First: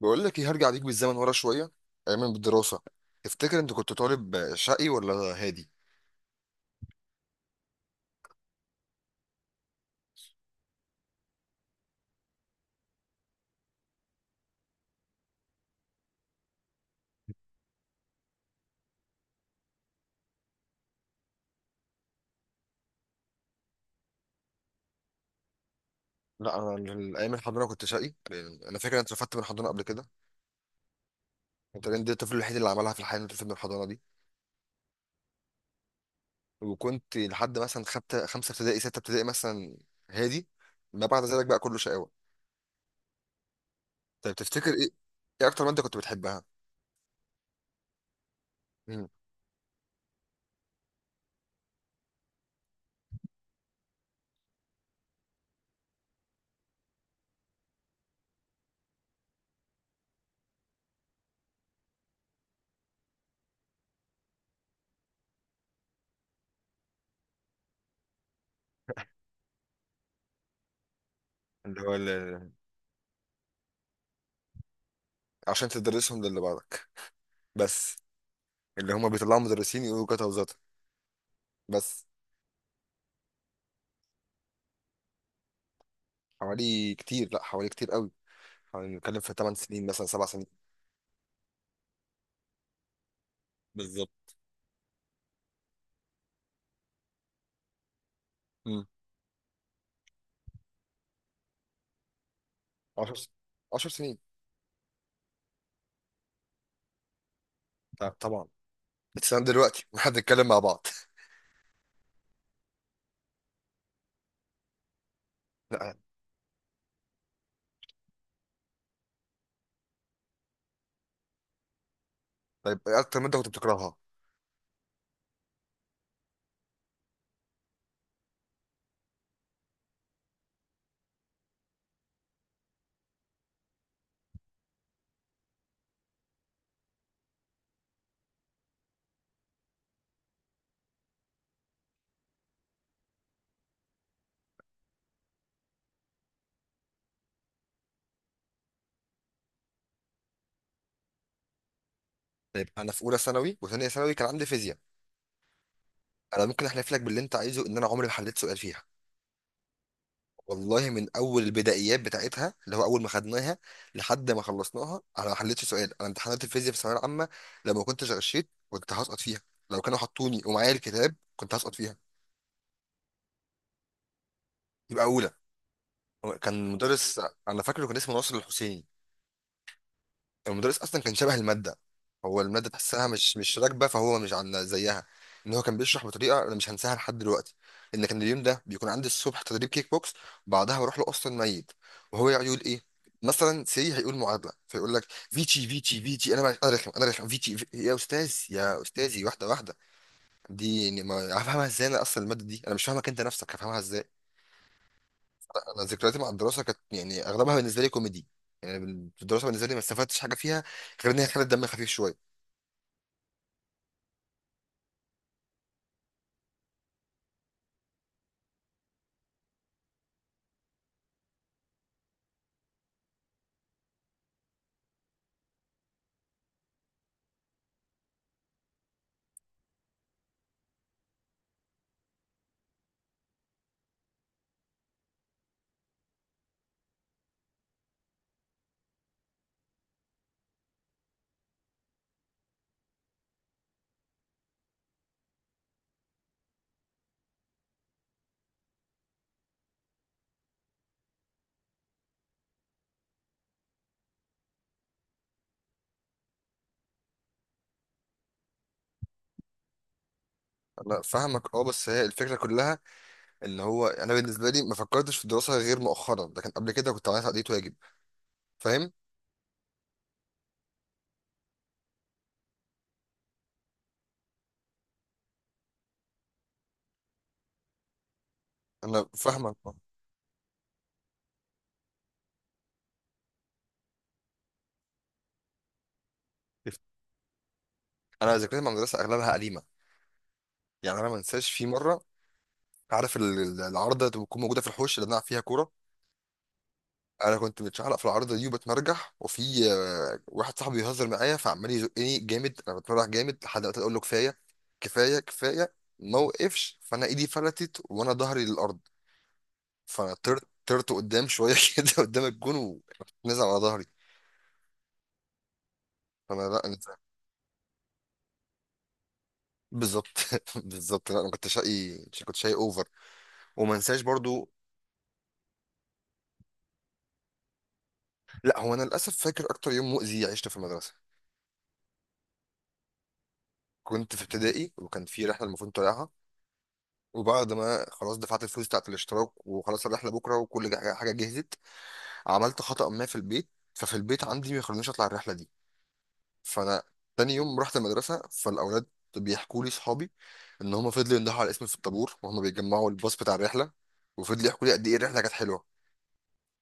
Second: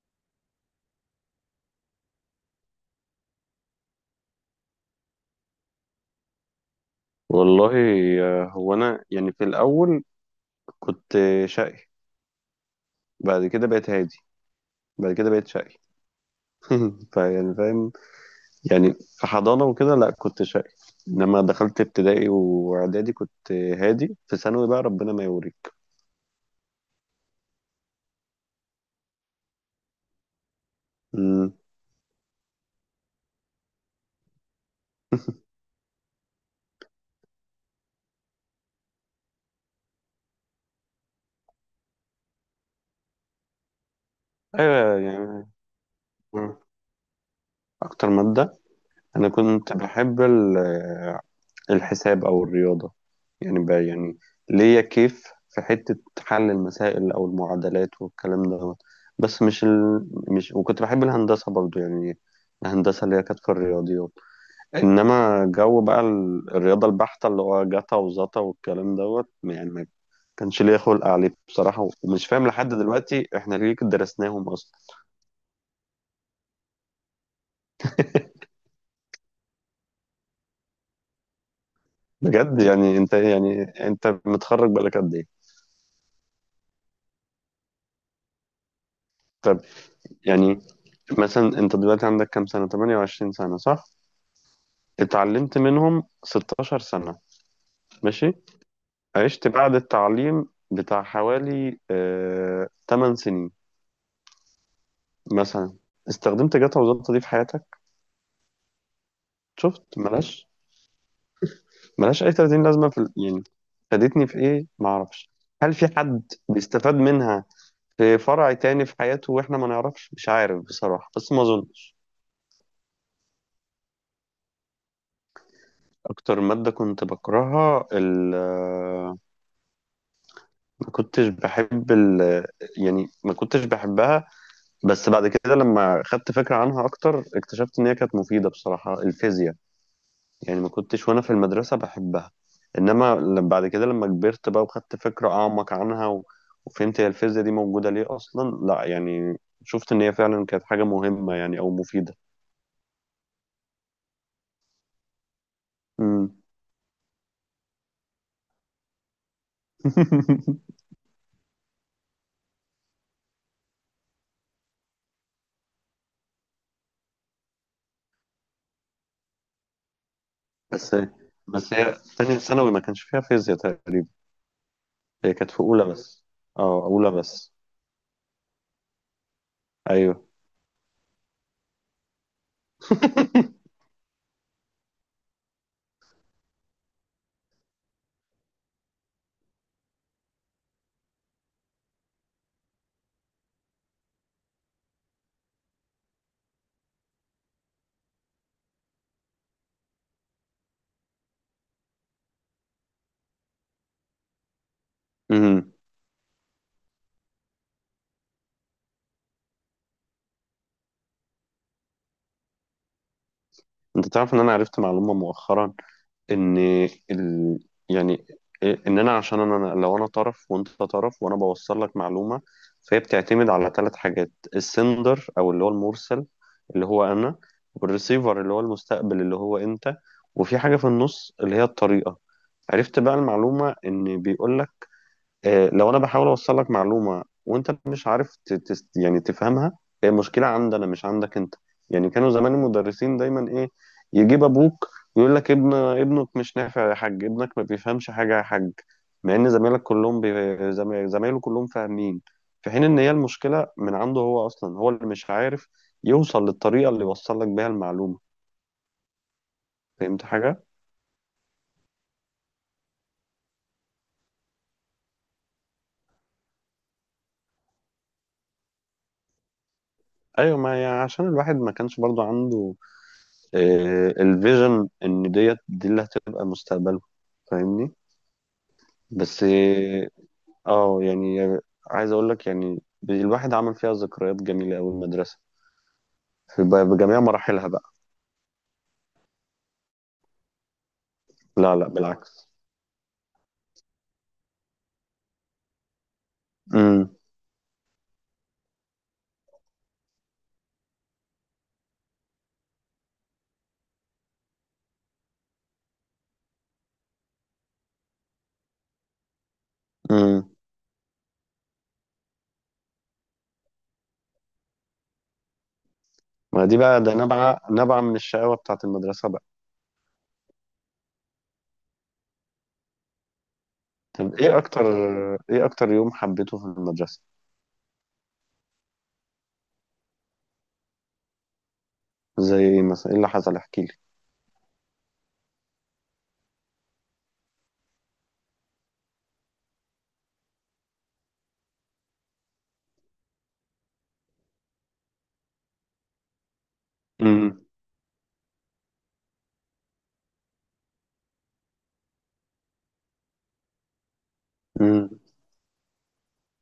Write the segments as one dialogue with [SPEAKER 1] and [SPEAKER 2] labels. [SPEAKER 1] بقول لك ايه، هرجع بيك بالزمن ورا شويه، ايام الدراسه. تفتكر انت كنت طالب شقي ولا هادي؟
[SPEAKER 2] والله، هو انا يعني في الاول كنت شقي. بعد كده بقيت هادي. بعد كده بقيت شقي. فيعني فاهم. يعني في حضانة وكده لا كنت شقي. لما دخلت ابتدائي واعدادي كنت هادي. في ثانوي بقى ربنا ما يوريك.
[SPEAKER 1] لا، انا ايام الحضانه كنت شقي، لأن انا فاكر انت رفدت من الحضانه قبل كده.
[SPEAKER 2] مم.
[SPEAKER 1] انت كنت الطفل الوحيد اللي عملها في الحياه انت من الحضانه دي. وكنت لحد مثلا خمسه ابتدائي، سته ابتدائي مثلا، هادي. ما بعد ذلك بقى كله شقاوه. طيب تفتكر ايه؟
[SPEAKER 2] ايوه
[SPEAKER 1] ايه
[SPEAKER 2] يعني.
[SPEAKER 1] اكتر ماده كنت بتحبها؟
[SPEAKER 2] مم. اكتر مادة
[SPEAKER 1] مم.
[SPEAKER 2] انا كنت بحب الحساب أو الرياضة. يعني بقى يعني ليا كيف في حتة حل المسائل أو المعادلات والكلام ده. بس مش وكنت بحب الهندسة برضو يعني. الهندسة اللي هي كانت في الرياضيات. إنما جو بقى الرياضة البحتة اللي هو جتا وزتا والكلام دوت يعني ما كانش ليا خلق عليه
[SPEAKER 1] اللي
[SPEAKER 2] بصراحة.
[SPEAKER 1] هو
[SPEAKER 2] ومش فاهم
[SPEAKER 1] ال-
[SPEAKER 2] لحد دلوقتي إحنا ليه كده درسناهم أصلا.
[SPEAKER 1] عشان تدرسهم للي بعدك بس. اللي هم بيطلعوا مدرسين يقولوا كده وزاته بس.
[SPEAKER 2] بجد يعني أنت متخرج بقالك قد إيه؟
[SPEAKER 1] حوالي كتير، لا حوالي كتير قوي. يعني بنتكلم في 8
[SPEAKER 2] طب
[SPEAKER 1] سنين مثلا 7 سنين.
[SPEAKER 2] يعني مثلا انت دلوقتي عندك كام سنة؟ 28 سنة، صح؟
[SPEAKER 1] بالظبط.
[SPEAKER 2] اتعلمت منهم 16 سنة، ماشي.
[SPEAKER 1] مم.
[SPEAKER 2] عشت بعد التعليم بتاع حوالي
[SPEAKER 1] 10
[SPEAKER 2] 8
[SPEAKER 1] سنين،
[SPEAKER 2] سنين
[SPEAKER 1] 10 سنين.
[SPEAKER 2] مثلا. استخدمت جاتا وزلطة دي في حياتك؟
[SPEAKER 1] طبعا. بتسلم دلوقتي
[SPEAKER 2] شفت،
[SPEAKER 1] واحنا بنتكلم
[SPEAKER 2] ملاش.
[SPEAKER 1] مع بعض
[SPEAKER 2] ملاش اي 30 لازمة في يعني، فادتني في ايه معرفش. هل في
[SPEAKER 1] لا.
[SPEAKER 2] حد بيستفاد منها في فرع تاني في حياته واحنا ما نعرفش؟ مش عارف بصراحة بس ما اظنش.
[SPEAKER 1] طيب، إيه اكتر ماده كنت بتكرهها؟
[SPEAKER 2] اكتر مادة كنت بكرهها ما كنتش بحب يعني ما كنتش بحبها. بس بعد كده لما خدت فكرة عنها أكتر، اكتشفت إن هي كانت مفيدة بصراحة، الفيزياء. يعني ما كنتش وأنا في المدرسة بحبها. إنما بعد كده لما كبرت بقى وخدت فكرة أعمق عنها وفهمت هي الفيزياء دي موجودة ليه أصلا، لا يعني. شفت إن هي فعلا كانت حاجة مهمة يعني أو مفيدة.
[SPEAKER 1] طيب، انا في اولى ثانوي وثانيه ثانوي كان عندي فيزياء.
[SPEAKER 2] مم.
[SPEAKER 1] انا ممكن احلف لك باللي انت عايزه ان انا عمري ما حليت سؤال فيها. والله من اول البدائيات بتاعتها اللي هو اول ما خدناها لحد ما خلصناها انا ما حليتش سؤال. انا امتحانات الفيزياء في الثانويه العامه لو ما كنتش غشيت كنت هسقط فيها. لو كانوا حطوني ومعايا
[SPEAKER 2] بس
[SPEAKER 1] الكتاب كنت
[SPEAKER 2] بس
[SPEAKER 1] هسقط
[SPEAKER 2] هي
[SPEAKER 1] فيها.
[SPEAKER 2] تانية ثانوي ما كانش فيها فيزياء تقريبا.
[SPEAKER 1] يبقى اولى.
[SPEAKER 2] هي كانت في أولى بس.
[SPEAKER 1] هو كان
[SPEAKER 2] أه، أولى
[SPEAKER 1] مدرس،
[SPEAKER 2] بس.
[SPEAKER 1] انا فاكره كان اسمه ناصر الحسيني.
[SPEAKER 2] أيوه.
[SPEAKER 1] المدرس اصلا كان شبه الماده. هو الماده تحسها مش راكبه، فهو مش عن زيها. ان هو كان بيشرح بطريقه انا مش هنساها لحد دلوقتي. ان كان اليوم ده بيكون عندي الصبح تدريب كيك بوكس، بعدها بروح له اصلا ميت، وهو يقعد يقول ايه، مثلا سي هيقول معادله فيقول لك فيتشي، انا رخم فيتشي في... يا استاذ يا استاذي، واحده. دي يعني ما هفهمها ازاي؟ انا اصلا الماده دي انا مش فاهمك انت نفسك، هفهمها ازاي؟ انا ذكرياتي مع الدراسه كانت يعني اغلبها بالنسبه لي كوميدي. يعني في الدراسه بالنسبه لي ما استفدتش حاجه فيها غير ان هي خلت دمي خفيف شويه.
[SPEAKER 2] انت تعرف ان انا عرفت معلومة مؤخرا؟ ان ال... يعني إيه، ان انا عشان انا لو انا طرف وانت طرف وانا بوصل لك معلومة، فهي بتعتمد على ثلاث حاجات: السندر او اللي هو المرسل، اللي هو انا، والريسيفر اللي هو المستقبل اللي هو انت، وفي حاجة في النص اللي هي الطريقة. عرفت بقى المعلومة، ان بيقول لو انا بحاول اوصل لك معلومه وانت مش عارف يعني تفهمها، هي مشكله عندنا مش عندك انت. يعني كانوا زمان المدرسين دايما ايه؟ يجيب ابوك يقول لك ابنك مش نافع يا حاج، ابنك ما بيفهمش حاجه يا حاج. مع ان زمايلك كلهم زمايله كلهم فاهمين، في حين ان هي المشكله من عنده هو اصلا، هو اللي مش عارف يوصل للطريقه اللي يوصل لك بيها المعلومه. فهمت حاجه؟
[SPEAKER 1] انا فاهمك اه، بس هي الفكره كلها اللي هو انا بالنسبه لي ما فكرتش في الدراسه غير مؤخرا، لكن قبل كده كنت عملت تقضية واجب. فاهم.
[SPEAKER 2] ايوه ما يعني، عشان الواحد ما كانش برضو عنده الفيجن ان ديت دي اللي هتبقى مستقبله. فاهمني؟
[SPEAKER 1] انا
[SPEAKER 2] بس
[SPEAKER 1] فاهمك اه.
[SPEAKER 2] يعني، عايز اقول لك يعني، الواحد عمل فيها ذكريات جميله قوي المدرسه في بجميع مراحلها بقى.
[SPEAKER 1] انا ذاكرتي مع المدرسه اغلبها قديمه. يعني انا ما انساش في
[SPEAKER 2] لا لا،
[SPEAKER 1] مره،
[SPEAKER 2] بالعكس.
[SPEAKER 1] عارف العارضه اللي بتكون موجوده في الحوش اللي بنلعب فيها كوره؟
[SPEAKER 2] امم،
[SPEAKER 1] انا كنت متشعلق في العارضه دي وبتمرجح، وفي واحد صاحبي بيهزر معايا فعمال يزقني جامد، انا بتمرجح جامد لحد ما اقول له كفايه كفايه كفايه، ما وقفش، فانا ايدي فلتت وانا ظهري للارض. فانا طرت
[SPEAKER 2] امم،
[SPEAKER 1] طرت قدام شويه كده قدام الجون، ونزل على ظهري. فانا لا
[SPEAKER 2] ما دي
[SPEAKER 1] نزل.
[SPEAKER 2] بقى ده نبع من الشقاوه بتاعت المدرسه بقى.
[SPEAKER 1] بالظبط بالظبط. لا انا كنت شقي، كنت شقي اوفر. وما انساش
[SPEAKER 2] طب
[SPEAKER 1] برضو.
[SPEAKER 2] ايه اكتر، يوم حبيته في المدرسه؟
[SPEAKER 1] لا هو انا للاسف فاكر اكتر يوم مؤذي عشته في المدرسه.
[SPEAKER 2] زي ايه مثلا؟ ايه اللي حصل؟ احكي لي.
[SPEAKER 1] كنت في ابتدائي وكان في رحله المفروض طالعها، وبعد ما خلاص دفعت الفلوس بتاعت الاشتراك وخلاص الرحله بكره وكل حاجة جهزت، عملت خطأ ما في البيت، ففي البيت عندي ما يخلونيش اطلع الرحله دي. فانا تاني يوم
[SPEAKER 2] امم،
[SPEAKER 1] رحت المدرسه فالاولاد بيحكوا لي صحابي ان هم فضلوا يندهوا على اسمي في الطابور وهم بيجمعوا الباص بتاع الرحله، وفضلوا يحكوا لي قد ايه
[SPEAKER 2] امم.
[SPEAKER 1] الرحله كانت حلوه.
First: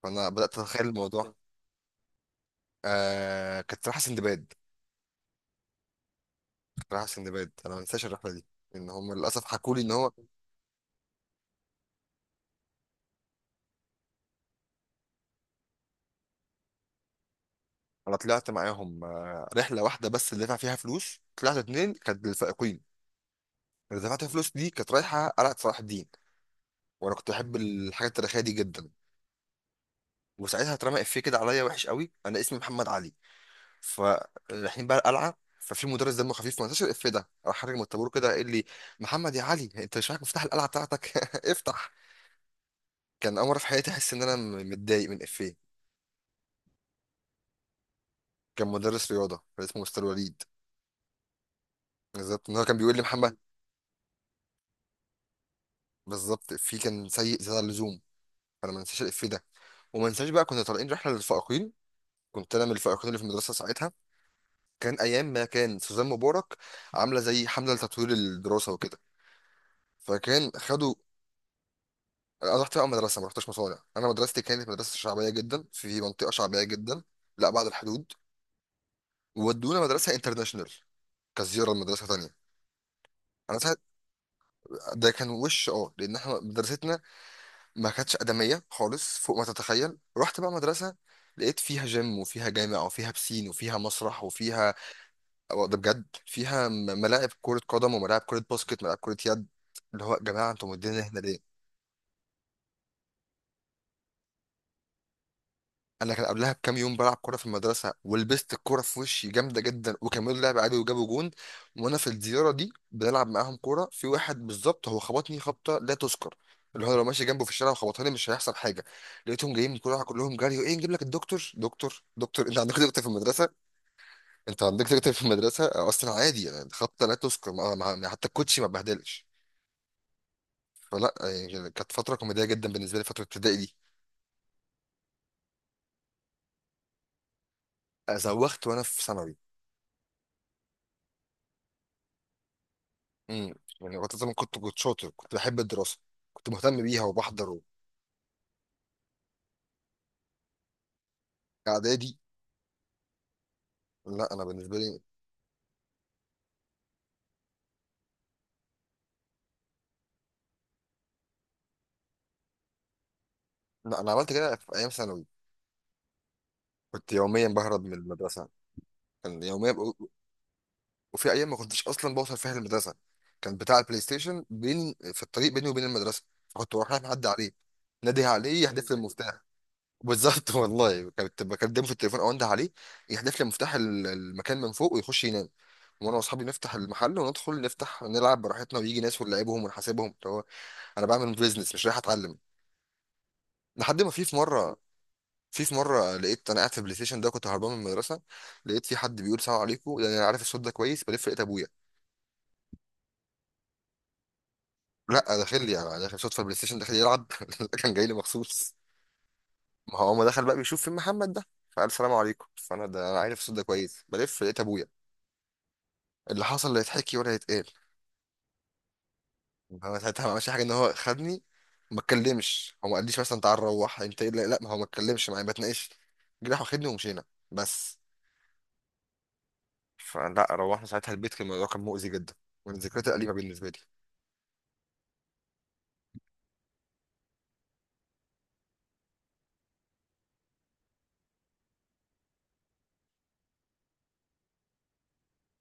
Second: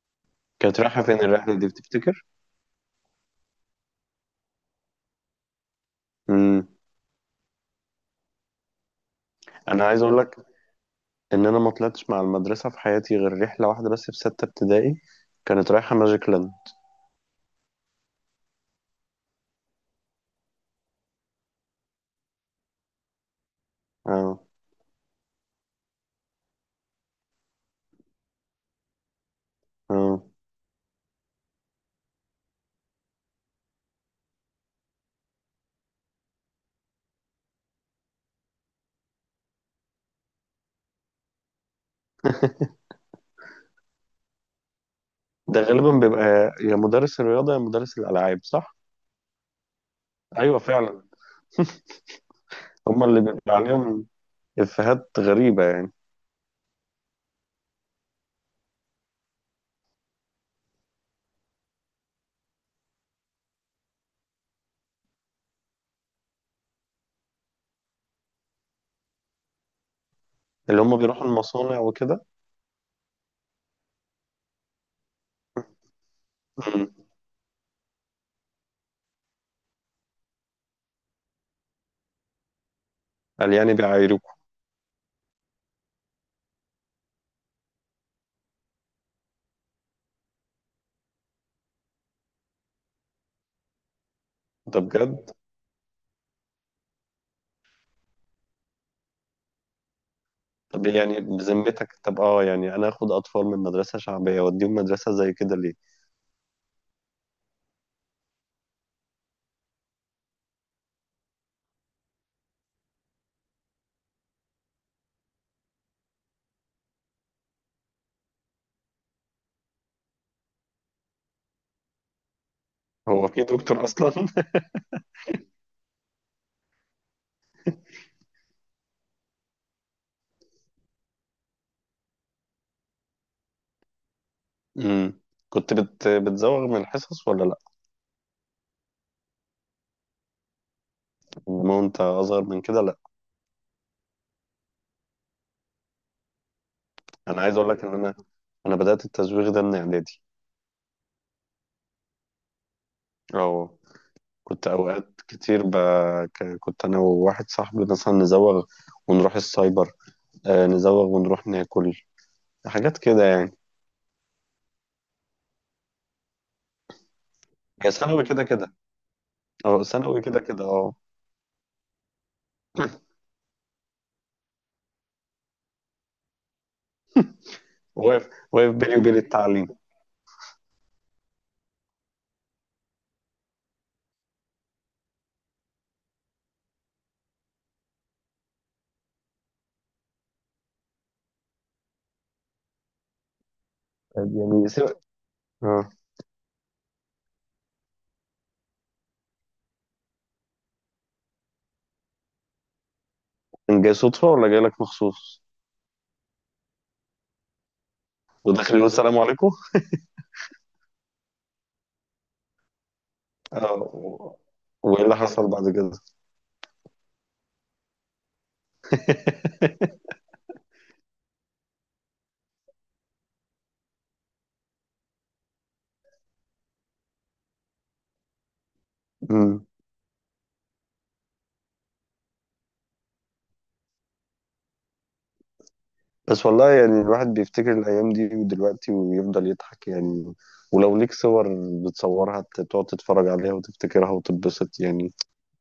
[SPEAKER 1] فانا بدات
[SPEAKER 2] كانت
[SPEAKER 1] اتخيل
[SPEAKER 2] رايحه فين
[SPEAKER 1] الموضوع.
[SPEAKER 2] الرحله دي بتفتكر؟
[SPEAKER 1] آه كانت رايحه سندباد.
[SPEAKER 2] امم.
[SPEAKER 1] كانت رايحه سندباد، انا ما انساش الرحله دي. ان هم للاسف حكوا لي
[SPEAKER 2] انا
[SPEAKER 1] ان
[SPEAKER 2] عايز
[SPEAKER 1] هو.
[SPEAKER 2] اقول لك ان انا ما طلعتش مع المدرسه في حياتي غير رحله واحده بس، في سته ابتدائي. كانت رايحه ماجيك لاند.
[SPEAKER 1] انا طلعت معاهم آه رحله واحده بس اللي دفع فيها فلوس، طلعت اتنين كانت للفائقين. اللي دفعت فيها
[SPEAKER 2] اه،
[SPEAKER 1] فلوس دي كانت رايحه قلعه صلاح الدين، وانا كنت بحب الحاجات التاريخيه دي جدا.
[SPEAKER 2] اه.
[SPEAKER 1] وساعتها اترمى افيه كده عليا وحش قوي. انا اسمي محمد علي، فرايحين بقى القلعه، ففي مدرس دمه خفيف ما نساش الإف ده، راح خارج من الطابور كده قال لي محمد يا علي، انت مش معاك مفتاح القلعه بتاعتك؟ افتح. كان اول مره في حياتي احس ان انا متضايق من
[SPEAKER 2] ده
[SPEAKER 1] إفيه.
[SPEAKER 2] غالبا بيبقى يا مدرس الرياضه يا مدرس الالعاب،
[SPEAKER 1] كان
[SPEAKER 2] صح؟
[SPEAKER 1] مدرس رياضه كان اسمه مستر وليد.
[SPEAKER 2] ايوه فعلا.
[SPEAKER 1] بالظبط، ان هو كان بيقول لي
[SPEAKER 2] هما اللي
[SPEAKER 1] محمد.
[SPEAKER 2] بيبقى عليهم افيهات غريبه يعني.
[SPEAKER 1] بالظبط، إفيه كان سيء زياده عن اللزوم. فانا ما نساش الإف ده. وما نساش بقى كنا طالعين رحله للفائقين. كنت انا من الفائقين اللي في المدرسه ساعتها. كان ايام ما كان سوزان مبارك عامله زي حمله لتطوير الدراسه وكده، فكان
[SPEAKER 2] اللي
[SPEAKER 1] خدوا.
[SPEAKER 2] هما بيروحوا المصانع وكده.
[SPEAKER 1] انا رحت بقى مدرسه، ما رحتش مصانع. انا مدرستي كانت مدرسه شعبيه جدا في منطقه شعبيه
[SPEAKER 2] مم.
[SPEAKER 1] جدا، لا بعد الحدود. وودونا مدرسه انترناشونال كزياره لمدرسه تانية.
[SPEAKER 2] قال
[SPEAKER 1] انا
[SPEAKER 2] يعني
[SPEAKER 1] ساعت،
[SPEAKER 2] بيعايروكوا.
[SPEAKER 1] ده كان وش اه، لان احنا مدرستنا ما كانتش ادميه خالص فوق ما تتخيل. رحت بقى مدرسه لقيت فيها جيم وفيها جامع وفيها بسين وفيها مسرح وفيها،
[SPEAKER 2] ده بجد؟
[SPEAKER 1] أو ده بجد، فيها ملاعب كره قدم وملاعب كره باسكت، ملاعب كره يد. اللي هو يا جماعه انتوا
[SPEAKER 2] طب
[SPEAKER 1] مدينا هنا
[SPEAKER 2] يعني
[SPEAKER 1] ليه؟
[SPEAKER 2] بذمتك، طب اه يعني انا اخد اطفال من مدرسه شعبيه واديهم مدرسه زي كده ليه؟
[SPEAKER 1] انا كان قبلها بكام يوم بلعب كوره في المدرسه ولبست الكوره في وشي جامده جدا، وكملوا لعب عادي وجابوا جون. وانا في الزياره دي بنلعب معاهم كوره في واحد بالظبط هو خبطني خبطه لا تذكر، اللي هو لو ماشي جنبه في الشارع وخبطها لي مش هيحصل حاجه. لقيتهم جايين من كل واحد كلهم جري ايه، نجيب لك الدكتور، دكتور دكتور، انت عندك دكتور في
[SPEAKER 2] هو في
[SPEAKER 1] المدرسه؟
[SPEAKER 2] دكتور اصلا؟
[SPEAKER 1] انت عندك دكتور في المدرسه؟ اصلا عادي يعني، خبطه لا تذكر، حتى الكوتشي ما بهدلش. فلا يعني كانت فتره كوميديه جدا بالنسبه لي فتره ابتدائي دي.
[SPEAKER 2] مم. كنت بتزوغ من الحصص ولا لا؟
[SPEAKER 1] زوخت وانا في ثانوي
[SPEAKER 2] انما وانت اصغر من كده؟
[SPEAKER 1] امم. يعني وقت زمان كنت شاطر، كنت بحب الدراسه، كنت مهتم بيها
[SPEAKER 2] انا
[SPEAKER 1] وبحضر
[SPEAKER 2] عايز اقول لك ان انا، انا بدات التزويغ ده من اعدادي.
[SPEAKER 1] اعدادي.
[SPEAKER 2] اه.
[SPEAKER 1] لا انا
[SPEAKER 2] كنت
[SPEAKER 1] بالنسبه لي.
[SPEAKER 2] اوقات كتير كنت انا وواحد صاحبي مثلا نزوغ، ونروح السايبر. نزوغ ونروح ناكل حاجات كده يعني.
[SPEAKER 1] لا انا عملت كده في ايام ثانوي. كنت يوميا بهرب
[SPEAKER 2] هي
[SPEAKER 1] من
[SPEAKER 2] ثانوي كده
[SPEAKER 1] المدرسه.
[SPEAKER 2] كده.
[SPEAKER 1] كان يوميا ب...
[SPEAKER 2] اه، ثانوي كده كده، اه.
[SPEAKER 1] وفي ايام ما كنتش اصلا بوصل فيها المدرسه. كان بتاع البلاي ستيشن بين في الطريق بيني وبين المدرسه، فكنت بروح رايح معدي عليه، نادي
[SPEAKER 2] واقف
[SPEAKER 1] عليه
[SPEAKER 2] واقف
[SPEAKER 1] يحدف
[SPEAKER 2] بيني
[SPEAKER 1] لي
[SPEAKER 2] وبين
[SPEAKER 1] المفتاح.
[SPEAKER 2] التعليم.
[SPEAKER 1] بالظبط والله كنت بكلمه في التليفون او انده عليه، يحدف لي مفتاح المكان من فوق ويخش ينام. وانا واصحابي نفتح المحل وندخل نفتح نلعب براحتنا ويجي ناس ونلعبهم ونحاسبهم. انا بعمل بيزنس مش رايح اتعلم. لحد ما في
[SPEAKER 2] يعني
[SPEAKER 1] مره، في
[SPEAKER 2] اه،
[SPEAKER 1] مره لقيت انا قاعد في البلاي ستيشن ده كنت هربان من المدرسه، لقيت في حد بيقول سلام عليكم، يعني انا عارف الصوت ده كويس، بلف لقيت ابويا.
[SPEAKER 2] كان جاي صدفه ولا جاي لك
[SPEAKER 1] لا
[SPEAKER 2] مخصوص؟
[SPEAKER 1] داخل لي، انا داخل صوت في البلاي ستيشن داخل يلعب كان جاي لي
[SPEAKER 2] وداخل
[SPEAKER 1] مخصوص.
[SPEAKER 2] يقول السلام عليكم؟
[SPEAKER 1] ما هو ما دخل بقى بيشوف فين محمد ده، فقال سلام عليكم، فانا ده انا عارف الصوت ده
[SPEAKER 2] اه،
[SPEAKER 1] كويس، بلف لقيت ابويا.
[SPEAKER 2] وايه اللي حصل بعد كده؟
[SPEAKER 1] اللي حصل لا يتحكي ولا يتقال. هو ساعتها ما عملش حاجه، ان هو خدني. ما اتكلمش، هو ما قاليش مثلا تعال روح انت إيه؟ لا لا، ما هو ما اتكلمش معايا ما اتناقش. جه راح واخدني ومشينا بس.
[SPEAKER 2] مم.
[SPEAKER 1] فلا روحنا ساعتها البيت، كان الموضوع كان مؤذي جدا، ومن ذكريات الأليمة بالنسبة لي.
[SPEAKER 2] بس والله يعني الواحد بيفتكر الأيام دي ودلوقتي ويفضل يضحك يعني. ولو ليك صور بتصورها تقعد تتفرج عليها وتفتكرها وتتبسط يعني.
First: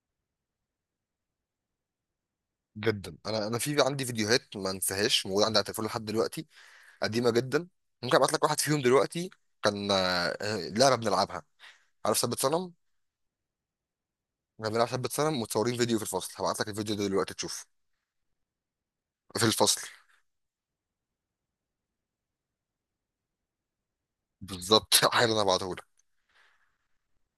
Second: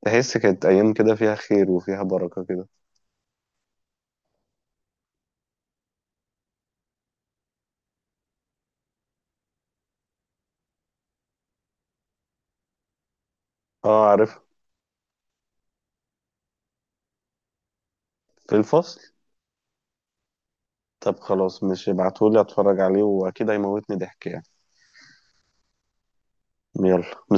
[SPEAKER 2] تحس كانت أيام كده فيها خير وفيها بركة كده.
[SPEAKER 1] جدا. انا انا في عندي فيديوهات ما انساهاش موجوده عندي على التليفون لحد دلوقتي، قديمه جدا. ممكن ابعت لك واحد فيهم دلوقتي. كان لعبه بنلعبها. عارف ثبت صنم؟
[SPEAKER 2] اه، عارف.
[SPEAKER 1] كنا بنلعب ثبت صنم متصورين فيديو في الفصل، هبعت لك الفيديو ده دلوقتي تشوفه.
[SPEAKER 2] في الفصل.
[SPEAKER 1] في الفصل.
[SPEAKER 2] طب خلاص، مش ابعتهولي اتفرج عليه واكيد هيموتني ضحك يعني.
[SPEAKER 1] بالظبط حالا انا هبعته.
[SPEAKER 2] يلا.